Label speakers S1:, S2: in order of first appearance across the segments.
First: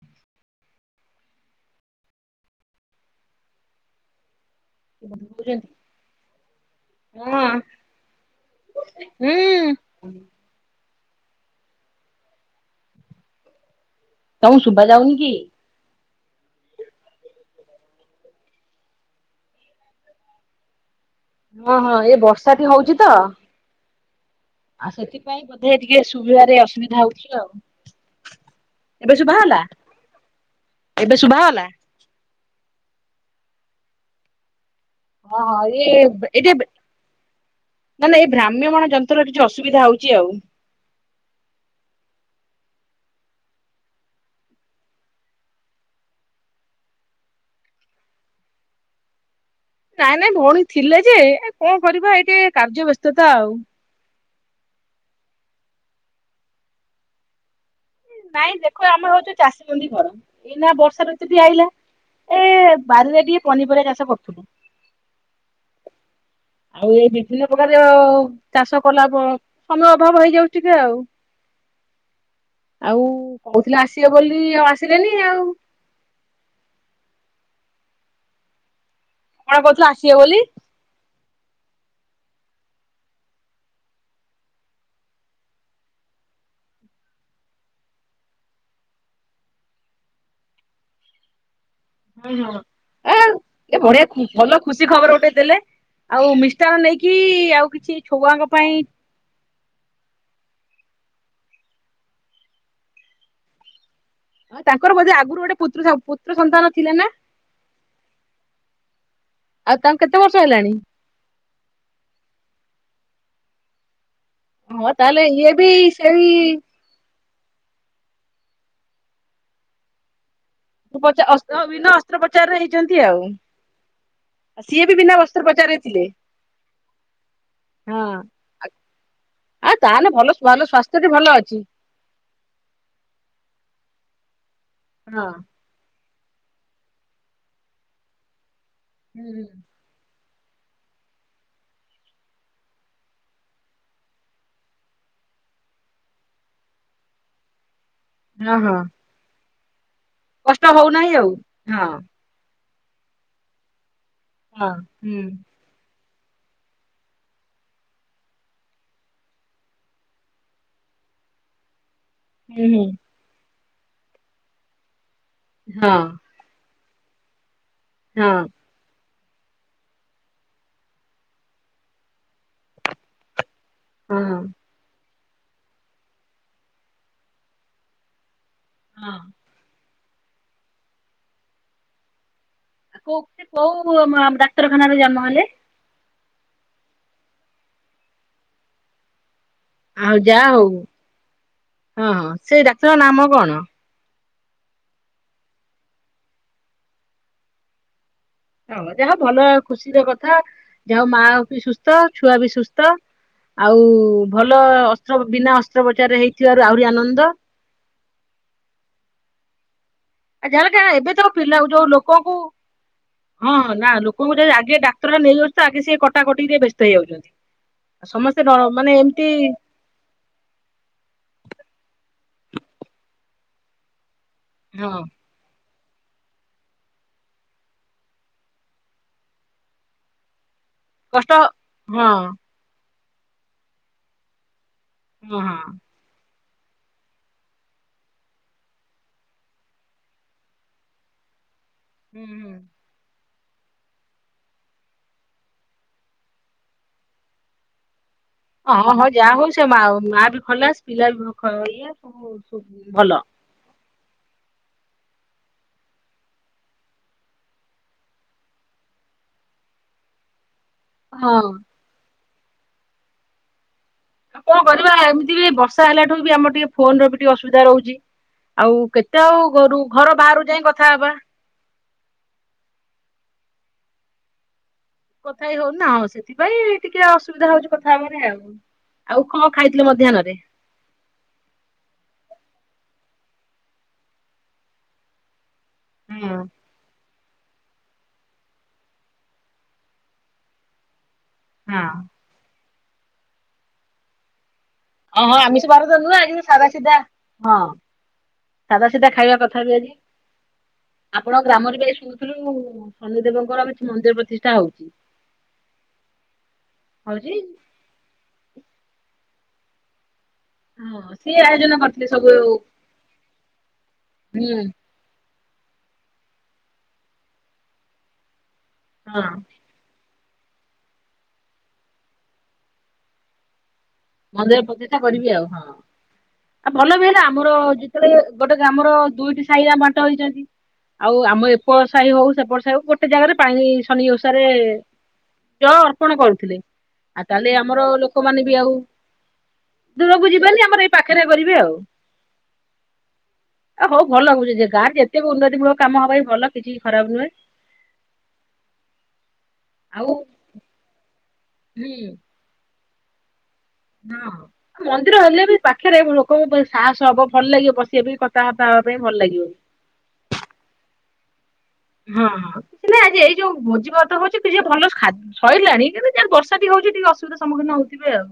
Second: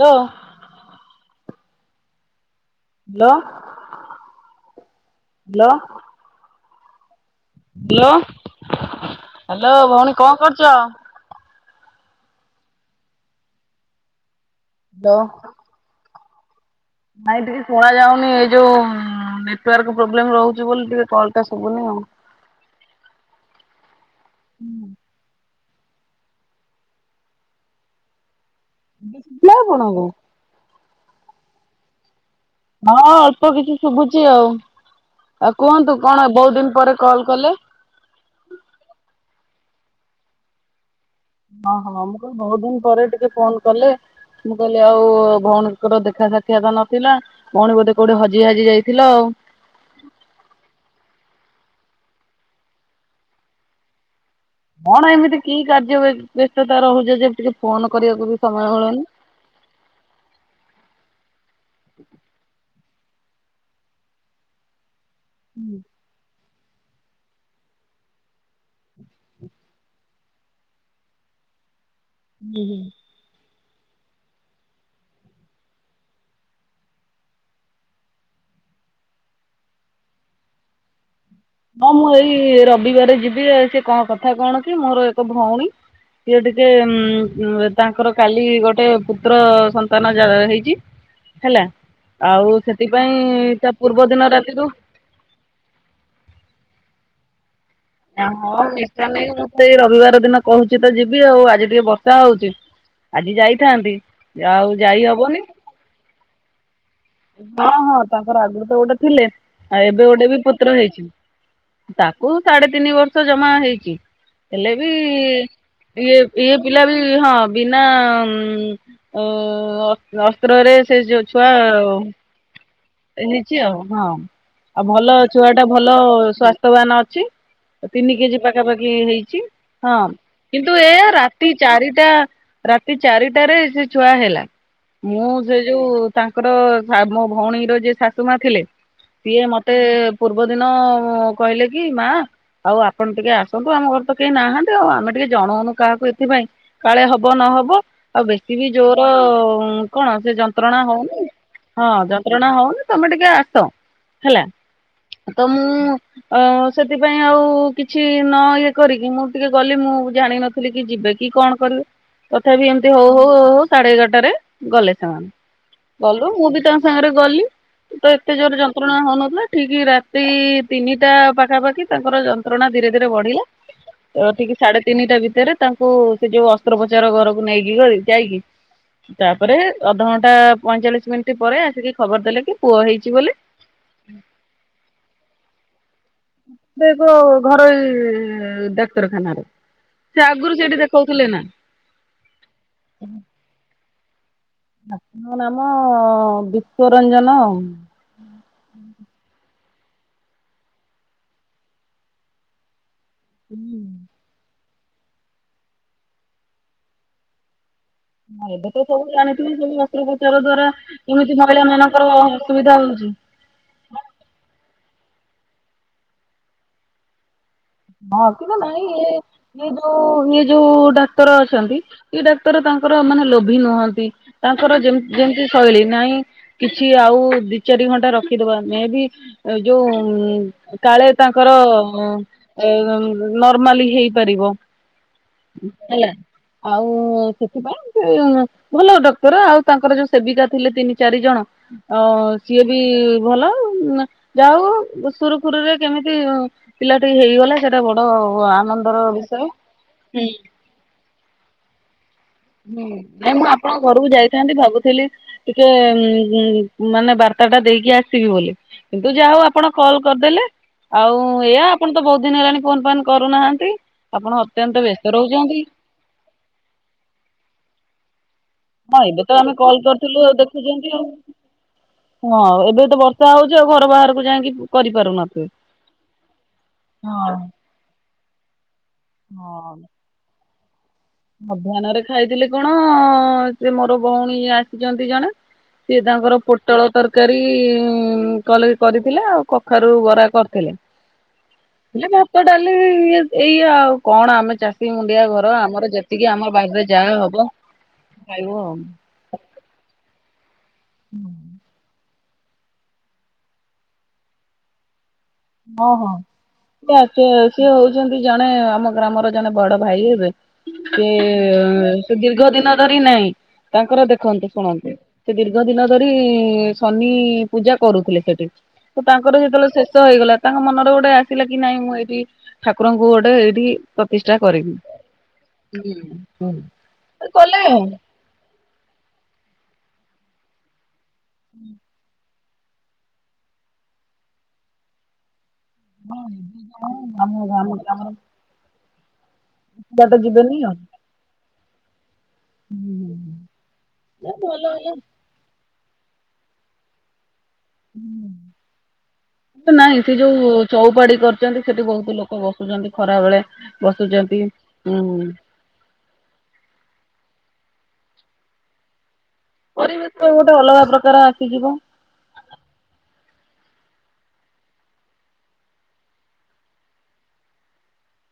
S1: Hello. Hello.
S2: [unintelligible] ହଁ।
S1: Hello. Hello
S2: ହୁଁ
S1: ଭଉଣୀ କଣ କରୁଚ?
S2: ତମକୁ ଶୁବା ଯାଉନି
S1: ହ୍ୟାଲୋ।
S2: କି?
S1: ନାଇଁ ଟିକେ ଶୁଣା ଯାଉନି। ଏଇ ଯୋଉ ନେଟୱାର୍କ ପ୍ରୋବ୍ଲେମ ରହୁଚି ବୋଲିି ଟିକେ କଲ୍
S2: ହଁ ହଁ ଏ ବର୍ଷା ବି ହଉଛି ତ? ଆଉ ସେଥିପାଇଁ ବୋଧେ ଟିକେ ଶୁଭିବାରେ ଅସୁବିଧା ହଉଛି ଆଉ? ଏବେ ଶୁଭା
S1: ଶୁଭିଲା
S2: ଗଲା
S1: ଆପଣଙ୍କୁ?
S2: ଏବେ ଶୁଭା ଗଲା?
S1: ହଁ ଅଳ୍ପ କିଛି ଶୁଭୁଛି ଆଉ,
S2: ହଁ
S1: ଆଉ
S2: ହଁ
S1: କୁହନ୍ତୁ କଣ ବହୁତ ଦିନ ପରେ କଲ୍ କଲେ?
S2: ନ ନା ଏଇ ଭ୍ରାମ୍ୟମାଣ ଯନ୍ତ୍ରର କିଛି ଅସୁବିଧା ହଉଛି ଆଉ?
S1: ହଁ ହଁ ମୁଁ କହିଲି ବହୁତ ଦିନ ପରେ ଟିକେ ଫୋନ କଲେ। ମୁଁ କହିଲି ଆଉ ଭଉଣୀଙ୍କର ଦେଖା ସାକ୍ଷିଆତ ନଥିଲା। ପୁଣି ବୋଧେ କୋଉଠି ହଜି ହାଜି ଯାଇଥିଲ ଆଉ?
S2: ନାଇଁ ନାଇଁ ଭଉଣୀ ଥିଲେ ଯେ କଣ କରିବା ଏଇ ଟେ କାର୍ଯ୍ୟ ବ୍ୟସ୍ତତା ଆଉ?
S1: କଣ ଏମିତି କି କାର୍ଯ୍ୟ ବ୍ୟସ୍ତତା ରହୁଛ ଯେ ଟିକେ ଫୋନ କରିବାକୁ ବି
S2: ନାଇଁ
S1: ସମୟ
S2: ଦେଖ ଆମେ
S1: ମିଳୁନି?
S2: ହଉଛୁ ଚାଷୀ ମଣ୍ଡି ଘର ଏଇନା ବର୍ଷା ଋତୁ ବି ଆଇଲା।
S1: [inaudible]
S2: ସେ ବାରିରେ ଟିକେ ପନିପରିବା ଚାଷ କରୁଥିଲୁ?
S1: ହୁଁ
S2: ଆଉ ଏ ବିଭିନ୍ନ ପ୍ରକାର ଚାଷ କଲା ସମୟ ଅଭାବ ହେଇଯାଉ ଟିକେ ଆଉ।
S1: ହୁଁ ହୁଁ
S2: ହ କହୁଥିଲି ଆସିବେ ବୋଲି ଆଉ ଆସିଲେନି ଆଉ? କଣ କହୁଥିଲ ଆସିବ ବୋଲି?
S1: ହଁ ମୁଁ ଏଇ ରବିବାର ଯିବି ସେ କଣ କଥା କଣ କି ମୋର ଏକ ଭଉଣୀ ସିଏ ଟିକେ ଉଁ ତାଙ୍କର କାଲି ଗୋଟେ ପୁତ୍ର ସନ୍ତାନ ଜ ହେଇଛି। ହେଲା
S2: ହ
S1: ଆଉ
S2: ହଁ,
S1: ସେଥିପାଇଁ ତା
S2: ଏଏ ବଢିଆ
S1: ପୂର୍ବ ଦିନ
S2: ଭଲ
S1: ରାତିରୁ
S2: ଖୁସି ଖବର ଗୋଟେ ଦେଲେ। ଆଉ ମିଷ୍ଟାନ ନେଇକି ଆଉ କିଛି ଛୁଆଙ୍କ
S1: ହଁ
S2: ପାଇଁ
S1: ନିଶା ନାଇଁ ମୁଁତ ଏଇ ରବିବାର ଦିନ କହୁଛି ତ ଯିବି ଆଉ ଆଜି ଟିକେ ବର୍ଷା ହଉଛି। ଆଜି ଯାଇଥାନ୍ତି। ଆଉ
S2: ତାଙ୍କର
S1: ଯାଇ
S2: ବୋଧେ
S1: ହବନି।
S2: ଆଗରୁ ଗୋଟେ ପୁତ୍ର ପୁତ୍ର ସନ୍ତାନ ଥିଲେ ନା!
S1: ହଁ ହଁ ତାଙ୍କର ଆଗରୁ ତ ଗୋଟେ ଥିଲେ ଆଉ
S2: ତାଙ୍କୁ
S1: ଏବେ
S2: କେତେ
S1: ଗୋଟେ
S2: ବର୍ଷ
S1: ବି
S2: ହେଲାଣି?
S1: ପୁତ୍ର ହେଇଛି। ତାକୁ ସାଢେ ତିନି ବର୍ଷ ଜମା ହେଇଛି ହେଲେ ବି
S2: ହଁ ତାହେଲେ ଇଏ ବି
S1: ଇଏ
S2: ସେଇ
S1: ଇଏ ପିଲା ବି ହଁ ବିନା ହୁଁ ଅ ଅସ୍ତ୍ରରେ ସେ ଯୋଉ ଛୁଆ
S2: ବିନା ଅସ୍ତ୍ରୋପଚାରରେ ହେଇଛନ୍ତି ଆଉ।
S1: ହେଇଛି ଆଉ, ହଁ। ଆଉ
S2: ସିଏ ବି ବିନା
S1: ଭଲ ଛୁଆ ଟା
S2: ଅସ୍ତ୍ରୋପଚାରରେ
S1: ଭଲ
S2: ଥିଲେ।
S1: ସ୍ୱାସ୍ଥ୍ୟବାନ ଅଛି। ତିନି
S2: ହଁ
S1: କେଜି ପାଖାପାଖି ହେଇଛି,
S2: ଆଉ
S1: ହଁ
S2: ତାହେଲେ ଭଲ ଭଲ
S1: କିନ୍ତୁ ଏଇଆ
S2: ସ୍ୱାସ୍ଥ୍ୟଟି ଭଲ
S1: ରାତି
S2: ଅଛି।
S1: ଚାରିଟା ରାତି ଚାରିଟାରେ ସେ ଛୁଆ ହେଲା, ମୁଁ
S2: ହଁ।
S1: ସେ ଯୋଉ ତାଙ୍କର ମୋ ଭଉଣୀର ଯିଏ ଶାଶୁ ମା ଥିଲେ ସିଏ ମତେ ପୂର୍ବ ଦିନ କହିଲେ କି ମା ଆଉ ଆପଣ ଟିକେ ଆସନ୍ତୁ ଆମ ଘର ତ କେହି ନାହାନ୍ତି ଆଉ ଆମେ ଟିକେ ଜଣଉନୁ କାହାକୁ ଏଥିପାଇଁ। କାଳେ ହବ ନହବ ଆଉ ବେଶୀ
S2: ହଁ
S1: ବି
S2: ହଁ
S1: ଜୋର କଣ ସେ
S2: କଷ୍ଟ
S1: ଯନ୍ତ୍ରଣା
S2: ହଉନାହିଁ
S1: ହଉନି
S2: ଆଉ
S1: ହଁ ଯ ନ୍ତ୍ରଣା ହଉନି ତମେ ଟିକେ ଆସ ହେଲା
S2: ହଁ ହୁଁ
S1: ତ ମୁଁ ଅ ସେଥିପାଇଁ ଆଉ କିଛି ନ ଇଏ କରିକି ମୁଁ ଟିକେ ଗଲି ମୁଁ ଜାଣିନ ଥିଲିକି ଯିବେ କି କଣ କରିବେ? ତଥାପି
S2: ହୁଁ
S1: ଏମିତି ହଉ ହଉ ହଉ ହଉ ସାଢେ ଏଗାରଟାରେ ଗଲେ ସେମାନେ।
S2: ହଁ
S1: ଗଲୁ ମୁଁ ବି ତ ତା ସାଙ୍ଗରେ ଗଲି ତ ଏତେ ଜୋରରେ ଯ
S2: ହଁ
S1: ଯନ୍ତ୍ରଣା ହଉନଥିଲା ଠିକ ରାତି ତିନିଟା ପାଖାପାଖି ତାଙ୍କର ଯନ୍ତ୍ରଣା ଧୀରେ ଧୀରେ ବଢିଲା। ତ
S2: ହଁ।
S1: ଠିକ ସାଢେ ତିନିଟା ଭିତରେ ତାଙ୍କୁ ସେ ଯୋଉ ଅସ୍ତ୍ରୋପଚାର ଘରକୁ ନେଇକି ଗଲି ଯାଇକି
S2: ହଁ
S1: ତାପରେ। ଅଧଘଣ୍ଟା ପଇଁଚାଳିଶ ମିନିଟ୍ ପରେ ଆସିକି ଖବର ଦେଲେ କି। ପୁଅ ହେଇଛି
S2: କୋଉ
S1: ବୋଲି।
S2: ସେ କୋଉ ମ ଆମ୍ ଡାକ୍ତରଖାନାରେ ଜନ୍ମ ହେଲେ।
S1: ସେ ଏକ ଘରୋଇ ଡାକ୍ତରଖାନାରେ। ସେ
S2: ଆଉ ଯାହା
S1: ଆଗରୁ
S2: ହଉ
S1: ସେଇଠି ଦେଖଉଥିଲେ ନା।
S2: ହଁ ସେଇ ଡାକ୍ତରଙ୍କ ନାମ କଣ।
S1: ଡାକ୍ତରଙ୍କ ନାମ ବିଶ୍ୱ ରଞ୍ଜନ।
S2: ଭଲ ଯାହା ହଉ ଭଲ ଖୁସିର କଥା ଯାହା ହଉ ମା ବି ସୁସ୍ଥ ଛୁଆ ବି ସୁସ୍ ସ୍ଥ ଆଉ ଭଲ ଅସ୍ତ୍ର ବିନା ଅସ୍ତ୍ରୋପଚାର ରେ ହେଇଥିବାରୁ ଆହୁରି ଆନନ୍ଦ।
S1: ଆଉ ଏବେ ତ ସବୁ ଜାଣି ଥିବେ ସବୁ। ଅସ୍ତ୍ରୋପଚାର
S2: ଆ
S1: ଦ୍ଵାରା
S2: ଯାହାହେଲେ କାରଣ ଏବେ ତ
S1: କେମିତି
S2: ପିଲା
S1: ମହିଳା
S2: ଯୋଉ
S1: ମାନଙ୍କର
S2: ଲୋକଙ୍କୁ
S1: ଅସୁବିଧା ହଉଛି।
S2: ହଁ ହଁ ନା ଲୋକଙ୍କୁ ଯଦି ଆଗେ ଡାକ୍ତରଖାନା ନେଇ ଯାଉଛ ତ ଆଗେ ସିଏ କଟାକଟିରେ ବ୍ୟସ୍ତ ହେଇଯାଉଛନ୍ତି। ସମସ୍ତେ ନ ମାନେ ଏମିତି।
S1: ତ ଇଏ ଯୋଉ ଡାକ୍ତର ଅଛନ୍ତି ଇଏ ଡାକ୍ତର ତାଙ୍କର ମାନେ ଲୋଭି ନୁହନ୍ତି। ତାଙ୍କର ଯେମ
S2: ହଁ
S1: ଯେମିତି ଶୈଳୀ ନାଇଁ କିଛି ଆଉ ଦି ଚାରି ଘଣ୍ଟା ରଖିଦବା ମେ ବି। ଏ ଯୋଉ ଉଁ। କାଳେ
S2: କଷ୍ଟ
S1: ତାଙ୍କର
S2: ହଁ
S1: ଏ ନର୍ମାଲି ହେଇପାରିବ।
S2: ହଁ ହଁ।
S1: ହେଲା ଆଉ ସେଥିପାଇଁ। ଭଲ ଡକ୍ଟର ଆଉ ତାଙ୍କର ଯୋଉ ସେବିକା ଥିଲେ ତିନି ଚାରି ଜଣ। ଅ
S2: ହୁଁ ହୁଁ।
S1: ସିଏ ବି ଭଲ। ଯା ହଉ ସୁରୁ ଖୁରୁରେ କେମିତି ପିଲାଟି ହେଇଗଲା। କଲେ ସେଇଟା ବଡ ଆ
S2: ହଁଁ ହଁ ଯାହା ହଉ ସେ ମା ମା ବି ଖଲାସ ପିଲା ବି ଇଏ। ସବୁ
S1: ହୁଁ
S2: ଭଲ।
S1: ନାଇ ମୁଁ ଆପଣଙ୍କ ଘରକୁ ଯାଇଥାନ୍ତି ଭାବୁଥିଲି। ଟିକେ ଉଁ ଉଁ ମାନେ ବାର୍ତ୍ତାଟା ଦେଇକି ଆସିବି ବୋଲି। କିନ୍ତୁ ଯାହା ହଉ ଆପଣ କଲ୍ କରିଦେଲେ। ଆଉ
S2: ହଁ
S1: ଏଆ ଆପଣ ତ ବହୁତ ଦିନ ହେଲାଣି ଫୋନ୍ ଫାନ୍ କରୁନାହାନ୍ତି। ଆପଣ ଅତ୍ୟନ୍ତ ବ୍ୟସ୍ତ ରହୁଛନ୍ତି।
S2: ଫାଙ୍କା ହେଲାଠୁ ବି ଆମର ଟିକେ ଫୋନର ବି ଟିକେ ଅସୁବିଧା ରହୁଛି। ଆଉ
S1: ହଁ
S2: କେତେ
S1: ଏବେ ତ
S2: ଆଉ
S1: ଆମେ କଲ୍
S2: ଘରୁ ଘର
S1: କରିଥିଲୁ ଆଉ
S2: ବାହାରୁ ଯାଇଁ
S1: ଦେଖୁଛନ୍ତି
S2: କଥା
S1: ଆଉ
S2: ହବା।
S1: ହଁ ଏବେ ତ ବର୍ଷା ହଉଛି ଆଉ ଘର ବାହାରକୁ ଯାଇଁ କି
S2: କଥା ହେଇ ହଉନି ନା ହଁ ସେଥିପାଇଁ ଟିକେ
S1: ହଁ।
S2: ଅସୁବିଧା ହଉଛି କଥା ହବାରେ ଆଉ। ଆଉ କଁ
S1: ହଁ
S2: ଖାଇଥିଲେ ମଧ୍ୟାହ୍ନରେ।
S1: ମଧ୍ୟାହ୍ନରେ ଖାଇଥିଲି କଣ ସେ ମୋର ଭଉଣୀ ଆସିଛନ୍ତି ଜଣେ। ସିଏ ତାଙ୍କର
S2: ହଁ
S1: ପୋଟ୍ ପୋଟଳ ତରକାରୀ ଉଁ କଲେ କରିଥିଲା ଆଉ କଖାରୁ ବରା କରିଥିଲେ।
S2: ହଁ
S1: ହେଲେ ଭାତ ଡାଲି ଇଏ ଏଇଆ ଆଉ କଣ ଆମେ ଚାଷୀ ମୁଲିଆ
S2: ଓହୋ
S1: ଘର
S2: ଆମିଷ ବାର
S1: ଆମର
S2: ତ
S1: ଯେ
S2: ନୁହେଁ
S1: ତିକି
S2: ଆଜି
S1: ଆମ
S2: ସାଧା
S1: ବାଡିରେ
S2: ସିଧା
S1: ଯାହା ହବ ଖାଇବୁ ଆଉ।
S2: କଥାରୁ ଆଜି ଆପଣଙ୍କ‌ ଗ୍ରାମରେ ବି ଆଜି ସୁ ମୁଢ଼ି ଥିଲୁ ଶନି ଦବଙ୍କର ଆଉ ଏଠି ମନ୍ଦିର ପ୍ରତିଷ୍ଠା ହଉଛି।
S1: ହଁ ହଁ ସିଏ
S2: ହଉଛି
S1: ଆକ୍ଚୁଏ ସିଏ ହେଉଛନ୍ତି ଜଣେ ଆମ ଗ୍ରାମର ଜଣେ ବଡ ଭାଇ ହେବେ।
S2: ହଁ
S1: ସେ
S2: ସିଏ ଆୟୋଜନ କରିଥିଲେ
S1: ସେ
S2: ସବୁ
S1: ଦୀର୍ଘ ଦିନ ଧରି ନାହିଁ ତାଙ୍କର ଦେଖନ୍ତୁ
S2: ହୁଁ।
S1: ଶୁଣନ୍ତୁ। ସେ ଦୀର୍ଘ ଦିନ ଧରି ଶନି ପୂଜା କରୁଥିଲେ ସେଠି ତ
S2: ହଁ
S1: ତାଙ୍କର ଯେତେବେଳେ। ସେସ ହେଇଗଲା। ତାଙ୍କ ମନରେ ଗୋଟେ ଆସିଲା କି ନାଇଁ ମୁଁ ଏଇଠି ଠାକୁରଙ୍କୁ ଗୋଟେ ଏଇଠି। ପ୍ରତିଷ୍ଠା
S2: ମନ୍ଦିର
S1: କରିବି।
S2: ପ୍ରତିଷ୍ଠା କରିବି ଆଉ ହଁ ଆଉ ଭଲ ବି ହେଲା ଆମର
S1: କଲେ ଆଉ
S2: ଯେତେବେଳେ। ଗୋଟେ ଗ୍ରାମର ଦୁଇଟି ସାହିରେ ଆମେ ବାଣ୍ଟ ହେଇଛନ୍ତି ଆଉ ଆମ ଏପଟ ସାହି ହଉ। ବର୍ଷାକୁ ଗୋଟେ ଜାଗାରେ ପାଣି ଶନି ଓଷାରେ ଜ ଅର୍ପଣ କରୁଥିଲେ
S1: ଆମ
S2: ଆ
S1: ଆମ
S2: ତାହେଲେ ଆମର
S1: ଗ୍ରାମର
S2: ଲୋକମାନେ ବି ଆଉ
S1: ବାଟ
S2: ଦୂରକୁ ଯିବେନି
S1: ଆଉ।
S2: ଆମର ଏଇ ପାଖରେ କରିବେ ଆଉ। ହ ହଉ ଭଲ ଲାଗୁନି ଯେ ଗାଁରେ ଜେ ଯେତେବି ଉନ୍ନତି ମୂଳକ କାମହବ ବି ଭଲ କିଛି ଖରାପ ନୁହେଁ।
S1: ତ ନାଇଁ
S2: ଆଉ
S1: ସେ ଯୋଉ ଚଉପାଡି କରୁଛନ୍ତି ସେଠି
S2: ହୁଁ
S1: ବହୁତ ଲୋକ ବସୁ ବସୁଛନ୍ତି ଖରା ବେଳେ। ବସୁଛନ୍ତି
S2: ହଁ
S1: ଉଁ
S2: ମନ୍ଦିର ହେଲେ ବି ପାଖରେ ଲୋକଙ୍କ ପାଇଁ ସାହସ ହବ ଭଲ ଲାଗିବ ବସିବା ପାଇଁ କଥାବାର୍ତ୍ତା ହବା ପାଇଁ ଭଲ ଲାଗିବ।
S1: ପରିବେଶ ଗୋଟେ ଅଲଗା ପ୍ରକାର ଆସିଯିବ।
S2: ହଁ କିଛି ନାଇଁ ଆଜି ଏଇ ଯୋଉ ଭୋଜି ଭାତ ହଉଛି କିଛି ଭଲ ଖାଦ ସଇଲାଣି କିନ୍ତୁ ଯା ବର୍ଷା ଟିକେ ହଉଛି ଟିକେ ଅସୁବିଧା ସମୁଁଖୀନ ହଉଥିବେ ଆଉ।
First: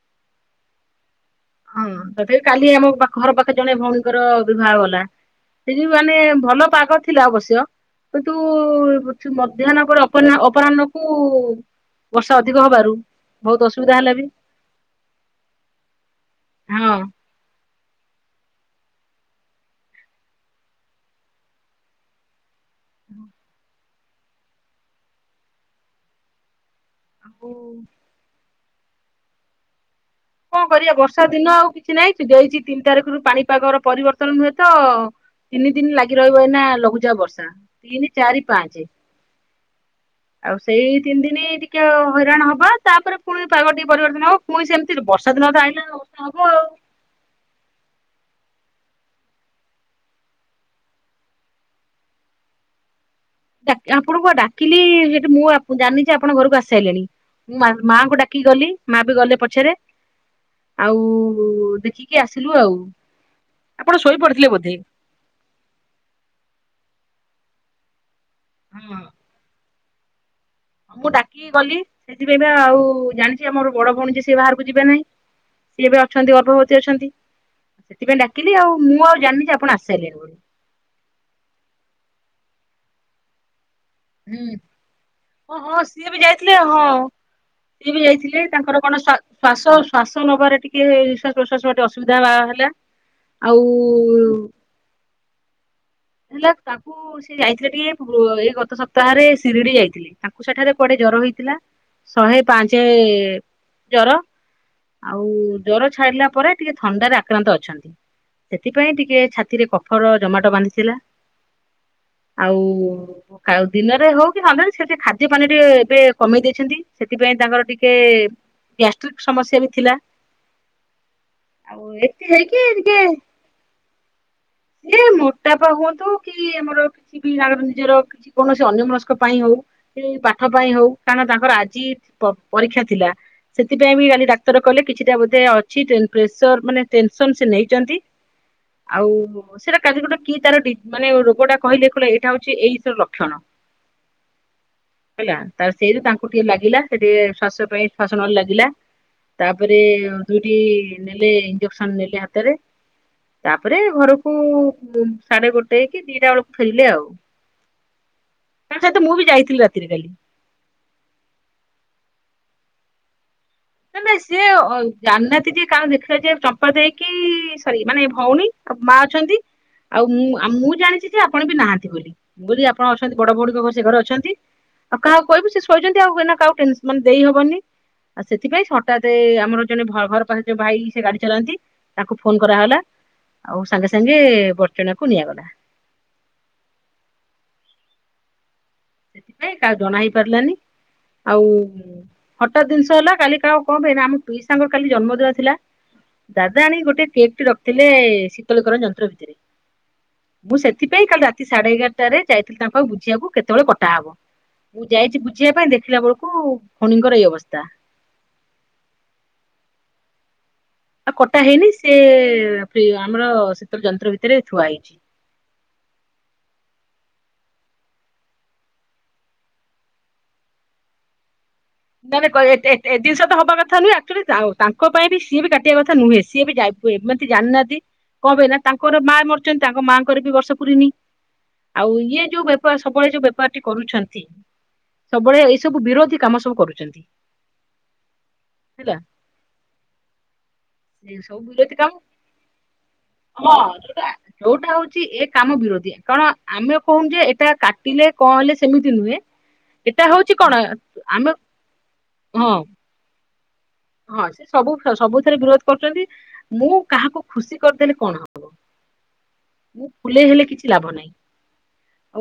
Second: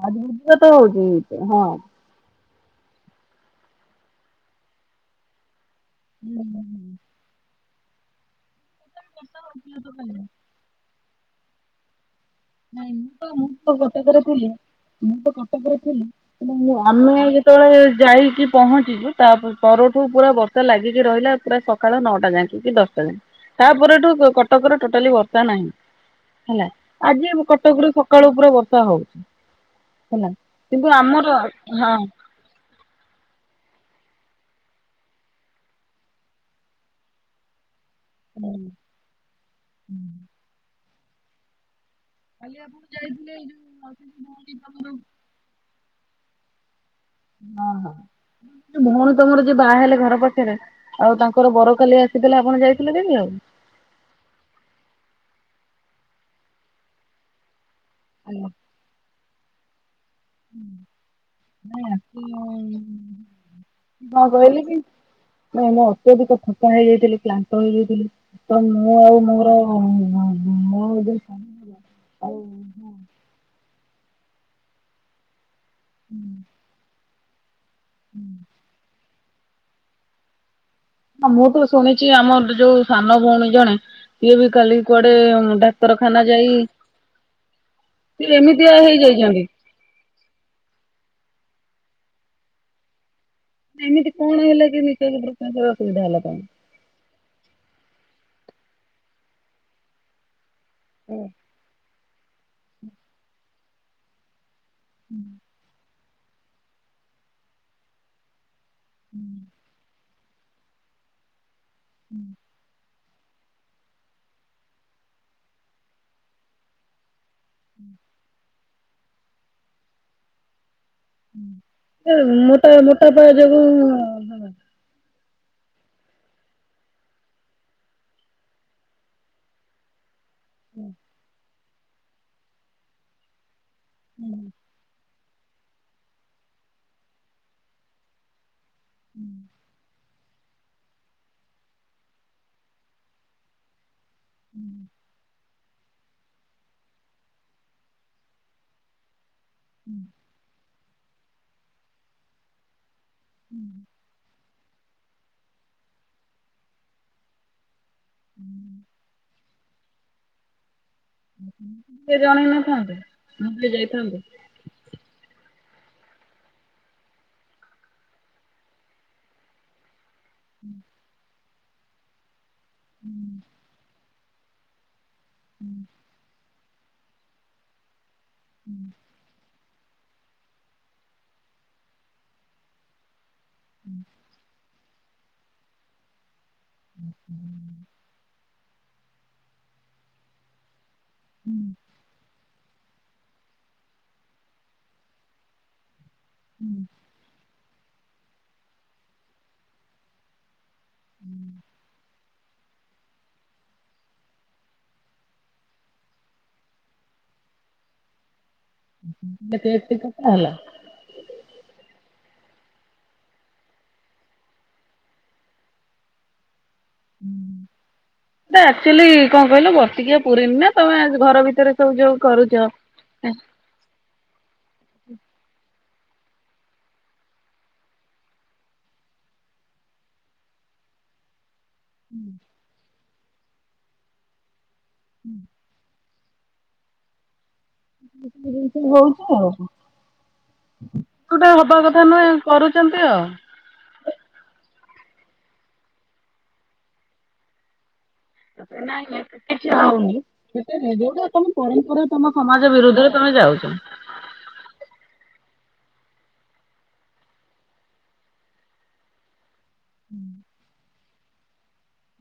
S1: ହଁ ଆଜି ବିଜତ ହଉଛି ହଁ।
S2: ହଁ ତଥାପି କାଲି ଆମ ପା ଘର ପାଖ ଜଣେ ଭଉଣୀଙ୍କର ବିବାହ ହେଲା। ସେ ଯେଉ ଆମେ ଭଲ ପାଗ ଥିଲା ଅବଶ୍ୟ କିନ୍ତୁ ମଧ୍ୟାହ୍ନ ପରେ ଅପନ୍ନା ଅପ ଅପରାହ୍ନକୁ ବର୍ଷା ଅଧିକ
S1: ନାଇଁ
S2: ହବାରୁ
S1: ମୁଁ
S2: ବହୁତୁ
S1: ତ
S2: ଅସୁବିଧା ହେଲା
S1: କଟକରେ
S2: ବି।
S1: ଥିଲି ମୁଁ ତ କଟକରେ ଥିଲିଁ କିନ୍ତୁ ମୁଁ
S2: ହଁ
S1: ଅନେଇଲି ଯେତେବେଳେ ଯାଇକି ପହଞ୍ଚିଛୁ ତା ପରଠୁ ପୁରା ବର୍ଷା ଲାଗିକି ରହିଲା ପୁରା ସକାଳ ନଅଟା ଯାଏ। ରାତି ଦଶଟା ଯାଏ ତାପରେ ଠୁ କଟକରେ ଟୋଟାଲି ବର୍ଷା ନାହିଁ ହେଲା। ଆଜି ଆମ
S2: ଆଉ
S1: କଟକରୁ ସକାଳୁ ପୁରା ବର୍ଷା ହଉଚି ହେଲା।
S2: କଣ
S1: କିନ୍ତୁ
S2: କରିବା ବର୍ଷା
S1: ଆମର
S2: ଦିନ ଆଉ କିଛି ନାଇଁ
S1: ହଁ।
S2: ସେ ଦେଇଛି ତିନି ତାରିଖରୁ ପାଣିପାଗର ପରିବର୍ତ୍ତନ ନୁହେଁ ତ ତିନି ଦିନି ଲାଗି ରହିବ ଏଇନା ଲଘୁଚାପ ବର୍ଷା। ତିନି ଚାରି ପାଞ୍ଚେ ଆଉ ସେଇ ତିନି ଦିନ ଟିକେ ଆଉ ହଇରାଣ
S1: କାଲି
S2: ହବା
S1: ଆପଣ
S2: ତାପରେ
S1: ଯାଇଥିଲେ ଏଇ
S2: ପୁଣି ପାଗ ଟିକେ ପରିବର୍ତନ ହେବ ପୁଣି
S1: ଯୋଉ ହଁ
S2: ସେମିତି ବର୍ଷା ଦିନ ତ ଆଇିଲା ସେମିତି ହବ ଆଉ।
S1: ଓହୋ ଭଉଣୀ ତମର ଯିଏ ବାହା ହେଲେ ଘର ପାଖେରେ ଆଉ ତାଙ୍କର ବର କାଲି ଆସିଥିଲା ଆପଣ ଯାଇଥିଲେ ଦେଖିବାକୁ।
S2: ଡା ଆପଣଙ୍କୁ ପା ଡାକିଲି ସେଠି ମୁଁ ଜାଣିନି ଯେ ଆପଣ ଘରକୁ ଆସିଶାଇଲେଣି। ମୁଁ ମାଙ୍କୁ ଡାକିକି ଗଲି ମା ବି ଗଲେ ପଛରେ। ଆଉ ଦେଖିକି ଆସିଲୁ ଆଉ ଆପଣ ଶୋଇପଡିଥିଲେ ବୋଧେ?
S1: ନାଇଁ ମୋ ଅତ୍ୟଧିକ ଥକା ହେଇଯାଇଥିଲି କ୍ଳାନ୍ତ ହେଇଯାଇଥିଲି ତ ମୁଁ ଆଉ ମୋର ମୋ
S2: ହଁ ମୁଁ
S1: ଯୋଉ ସ୍ୱାମୀ
S2: ଡାକିକି ଗଲି ସେଥିପାଇଁ ପା ଆଉ ଜାଣିଛି ଆମର ବଡ ଭଉଣୀ ଯେ ସେ ବାହାରକୁ ଯିବେ ନାହିଁ। ସିଏ ଏବେ ଅଛନ୍ତି ଗର୍ଭବତୀ ଅଛନ୍ତି ସେଥିପାଇଁ ଡାକିଲି ଆଉ ମୁଁ ଆଉ ଜାଣିନି ଜେ ଆପଣ ଆସାରିଲେଣି।
S1: ହଁ ମୁଁ ତ ଶୁଣିଛି ଆମର ଯୋଉ ସାନ ଭଉଣୀ ଜଣେ ସିଏ ବି
S2: ହୁଁ
S1: କାଲି କୁଆଡେ
S2: ହଁ ହଁ ସିଏ ବି
S1: ଡାକ୍ତରଖାନା ଯାଇ
S2: ଯାଇଥିଲେ ହଁ ସିଏ ବି
S1: ସେ
S2: ଯାଇଥିଲେ
S1: ଏମିତିଆ
S2: ତାଙ୍କର କଣ ସ୍ଵା
S1: ହେଇଯାଇଛନ୍ତି।
S2: ଶ୍ୱାସ ଶ୍ୱାସ ନବାରେ ଟିକେ ନିଶ୍ୱାସ ପ୍ରଶ୍ୱାସ ବାଟେ ଅସୁବିଧା ହେଲା ଆଉ
S1: କେମିତି କଣ ହେଲା କି ନିଶ୍ୱାସ ପତ୍ର ପାଇଁ ଅସୁବିଧା ହେଲା ତମର?
S2: ତାକୁ ସେଇ ଯାଇଥିଲେ ଟିକେ ଏଇ ଗତ ସପ୍ତାହରେ ସିରିଡି ଯାଇଥିଲେ। ତାଙ୍କୁ ସେଠାରେ କୁଆଡେ ଜର ହେଇଥିଲା ଶହେ ପାଞ୍ଚେ ଜର। ଆଉ ଜର ଛାଡିଲା ପରେ ଟିକେ ଥଣ୍ଡାରେ ଆକ୍ରାନ୍ତ ଅଛନ୍ତି। ସେଥିପାଇଁ ଟିକେ ଛାତିରେ କଫର ଜମାଟ ବାନ୍ଧିଥିଲା।
S1: ହୁଁ [inaudible]
S2: ହୋଉ ଆଉ ଦିନରେ ହଉ କି ସନ୍ଧ୍ୟା ରେ ସେଟିକେ ଖାଦ୍ୟ ପାନିଅ ଏବେ ଟିକେ କମେଇ ଦେଇଛନ୍ତି। ସେଥିପାଇଁ ତାଙ୍କର ଟିକେ ଗ୍ୟାଷ୍ଟ୍ରିକି ସମସ୍ୟା ବି ଥିଲା। ଆଉ ଏମିତି
S1: ମୁଁ
S2: ହେଇକି
S1: ତ ମୋଟା ପାଏ ଯୋଗୁ।
S2: ଏ ମୋଟାପା ହୁଅନ୍ତୁ କି ଆମର କି ବି ନିଜର କିଛି ଅନ୍ୟ ମନକ୍ସ ପାଇଁ ହଉ। ପାଠ ପାଇଁ ହଉ କାରଣ ତାଙ୍କର ଆଜି ପ ପରୀକ୍ଷା ଥିଲା ସେଥିପାଇଁ ବି କାଲି ଡାକ୍ତର। କଲେ କିଛିଟା ବୋଧେ ଅଛି ପ୍ରେସର ମାନେ ଟେନସନ ସେ ନେଇଛନ୍ତି ଆଉ ସେଟା କାଲି କି ଗୋଟ କି ତାର ମାନେ ରୋଗ ଟା କହିଲେ କଲେ ଏଇଟା ହଉଛି ଏଇ ଲକ୍ଷଣ। ହେଲା। ତା ସେଇରେ ତାଙ୍କୁ ଟିକେ ଲାଗିଲା ସେ ଟିକେ ଶ୍ଵାସ ପାଇଁ ଶ୍ଵାସନରେ ଲାଗିଲା ତାପରେ ଦୁଇଟି ନେଲେ ଇଞ୍ଜେକ୍ସନ ନେଲେ ହାତରେ ତାପରେ ଘରକୁ ମୁଁ ସାଢେ ଗୋଟେ କି ଦିଟା ବେଳକୁ ଫେରିଲେ ଆଉ। ତା ସହିତ ମୁଁ ବି ଯାଇଥିଲି ରାତିରେ କାଲି।
S1: ସେ ଜଣେ ଜଣେ ଥାନ୍ତି।
S2: ନାଇଁ ନାଇଁ ସେ ଅଲ ଜାଣିନାହାନ୍ତି ଯେ କାରଣ ଦେଖିଲ ଯେ ଚମ୍ପା ଦେଇକି ସରି ମାନେ ଭଉଣୀ ମା ଅଛନ୍ତି। ଆଉ ମୁଁ ମୁଁ ଜାଣିଛି ଯେ ଆପଣ ବି ନାହାନ୍ତି ବୋଲି ବୁ ଆପଣ ଅଛନ୍ତି ବଡ ଭଉଣୀଙ୍କ ସେ ଘରେ ଅଛନ୍ତି। ଆଉ କାହା କହିବି ସେ ଶୋଇଛନ୍ତି ଆଉ ଟ ମାନ ଦେଇହବନି। ସେଥିପାଇଁ ହଠାତ ଆମର ଜଣେ ଘର ଘର ଯୋ ଭାଇ ସେ ଗାଡି ଚଲାନ୍ତି ତାଙ୍କୁ ଫୋନ କରାହେଲା। ଆଉ ସାଙ୍ଗେ ସାଙ୍ଗେ ବର୍ଚ୍ଚନା କୁ ନିଆଗଲା।
S1: ହ
S2: ସେଥିପାଇଁ କାହା ଜଣା ହେଇ ପାରିଲାନି ଆଉ ହଠାତ୍ ଜିନିଷ ହେଲା କାଲି କାହା କଣ ପାଇଁନା ଆମ ପିଇ ସାଙ୍ଗର କାଲି ଜନ୍ମଦିନ ଥିଲା। ଦାଦା ଆଣି ଗୋଟେ କେକେ ଟେ ରଖିଥିଲେ ଶୀତଳୀକରଣ ଯନ୍ତ୍ର ଭିତରେ। ମୁଁ ସେଥିପାଇଁ କାଲି ରାତି ସାଢେ ଏଗାରଟାରେ ଯାଇଥିଲି ତାଙ୍କ ବୁଝିବାକୁ କେତେବେଳେ କ କଟାହବ ମୁଁ ଯାଇଛି ବୁଝିବା ପାଇଁ ଦେଖିଲା ବେଳକୁ ଖୁଡିଙ୍କର ଏଇ ଅବସ୍ଥା।
S1: କେତେ ରାତି କଥା ହେଲା?
S2: ଆଉ କଟା ହେଇନି ସେ ଆମର ଶୀତ ଯନ୍ତ୍ର ଭିତରେ ଥୁଆ ହେଇଛି।
S1: ଟ ଆଚୁଆଲି କଣ କହିଲୁ ବାର୍ଷିକୀୟ ପୂରିନିନା ତମେ ଘର ଭିତରେ ସବୁ ଯୋଉ
S2: ନା ନା
S1: କରୁଛ ହଉଛି
S2: କରେଣ୍ଟ ଏ ଜିନିଷ ତ ହବା କଥା ନୁହେଁ ଆକ୍ଚୁଆଲି ତାଙ୍କ ପାଇଁ ବି ସିଏ ବି କାଟିବା କଥା ନୁହେଁ ସିଏ ବି ଯାଇ ଏମିତି ଜାଣିନାହାନ୍ତି। କଣ ପାଇଁ ନାଁ ତାଙ୍କର ମା ମରିଛନ୍ତି ତାଙ୍କ ମାଆଙ୍କର ବି ବର୍ଷ ପୁରିନି। ଆଉ ଇଏ ଯୋଉ ବେପାର ସବୁବେଳେ ଯୋଉ ବେପାର ଟି କରୁଛନ୍ତି ସବୁବେଳେ ଏଇ ସବୁ ବିରୋଧୀ କାମ ସବୁ କରୁଛନ୍ତି।
S1: କିଛି ଜିନିଷ
S2: ହେଲା
S1: ହୋଉଛି ଆଉ।
S2: ସେ ସବୁ
S1: ଯୋଉଟା
S2: ବିରୋଧୀ
S1: ହବା
S2: କାମ
S1: କଥା ନୁହେଁ କରୁଛନ୍ତି ଆଉ।
S2: ହଁ ଆ ଯୋଉଟା ହଉଛି ଏ କାମ ବିରୋଧୀ କାରଣ ଆମେ କହୁନୁ ଯେ ଏଇଟା ଥିଲେ କଣ ହେଲେ ସେମିତି
S1: ନାଇଁ
S2: ନୁହେଁ
S1: ନାଇଁ କିଛି
S2: ଏଟା
S1: ହଉନି।
S2: ହଉଛି କଣ ଆମେ
S1: [inaudible] ତମ
S2: ହଁ
S1: ସମାଜ ବିରରୁଦ୍ଧରେ ତମେ ଯାଉଛ।
S2: ହଁ ସେ ସବୁ ସବୁଥିଥରେ ବିରୋଧ କରୁଛନ୍ତି ମୁଁ କାହାକୁ ଖୁସି କରିଦେଲି କଣ ହବ? ମୁଁ ଫୁଲେଇ ହେଲେ କିଛି ଲାଭ ନାହିଁ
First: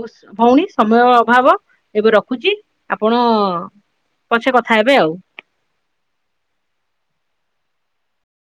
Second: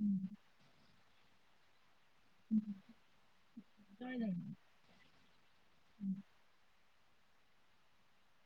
S2: ଆଉ ଭଉଣୀ ସମୟ ଅଭାବ ଏବେ ରଖ। ରଖୁଛି ଆପଣ ପଛେ କଥା ହେବେ ଆଉ।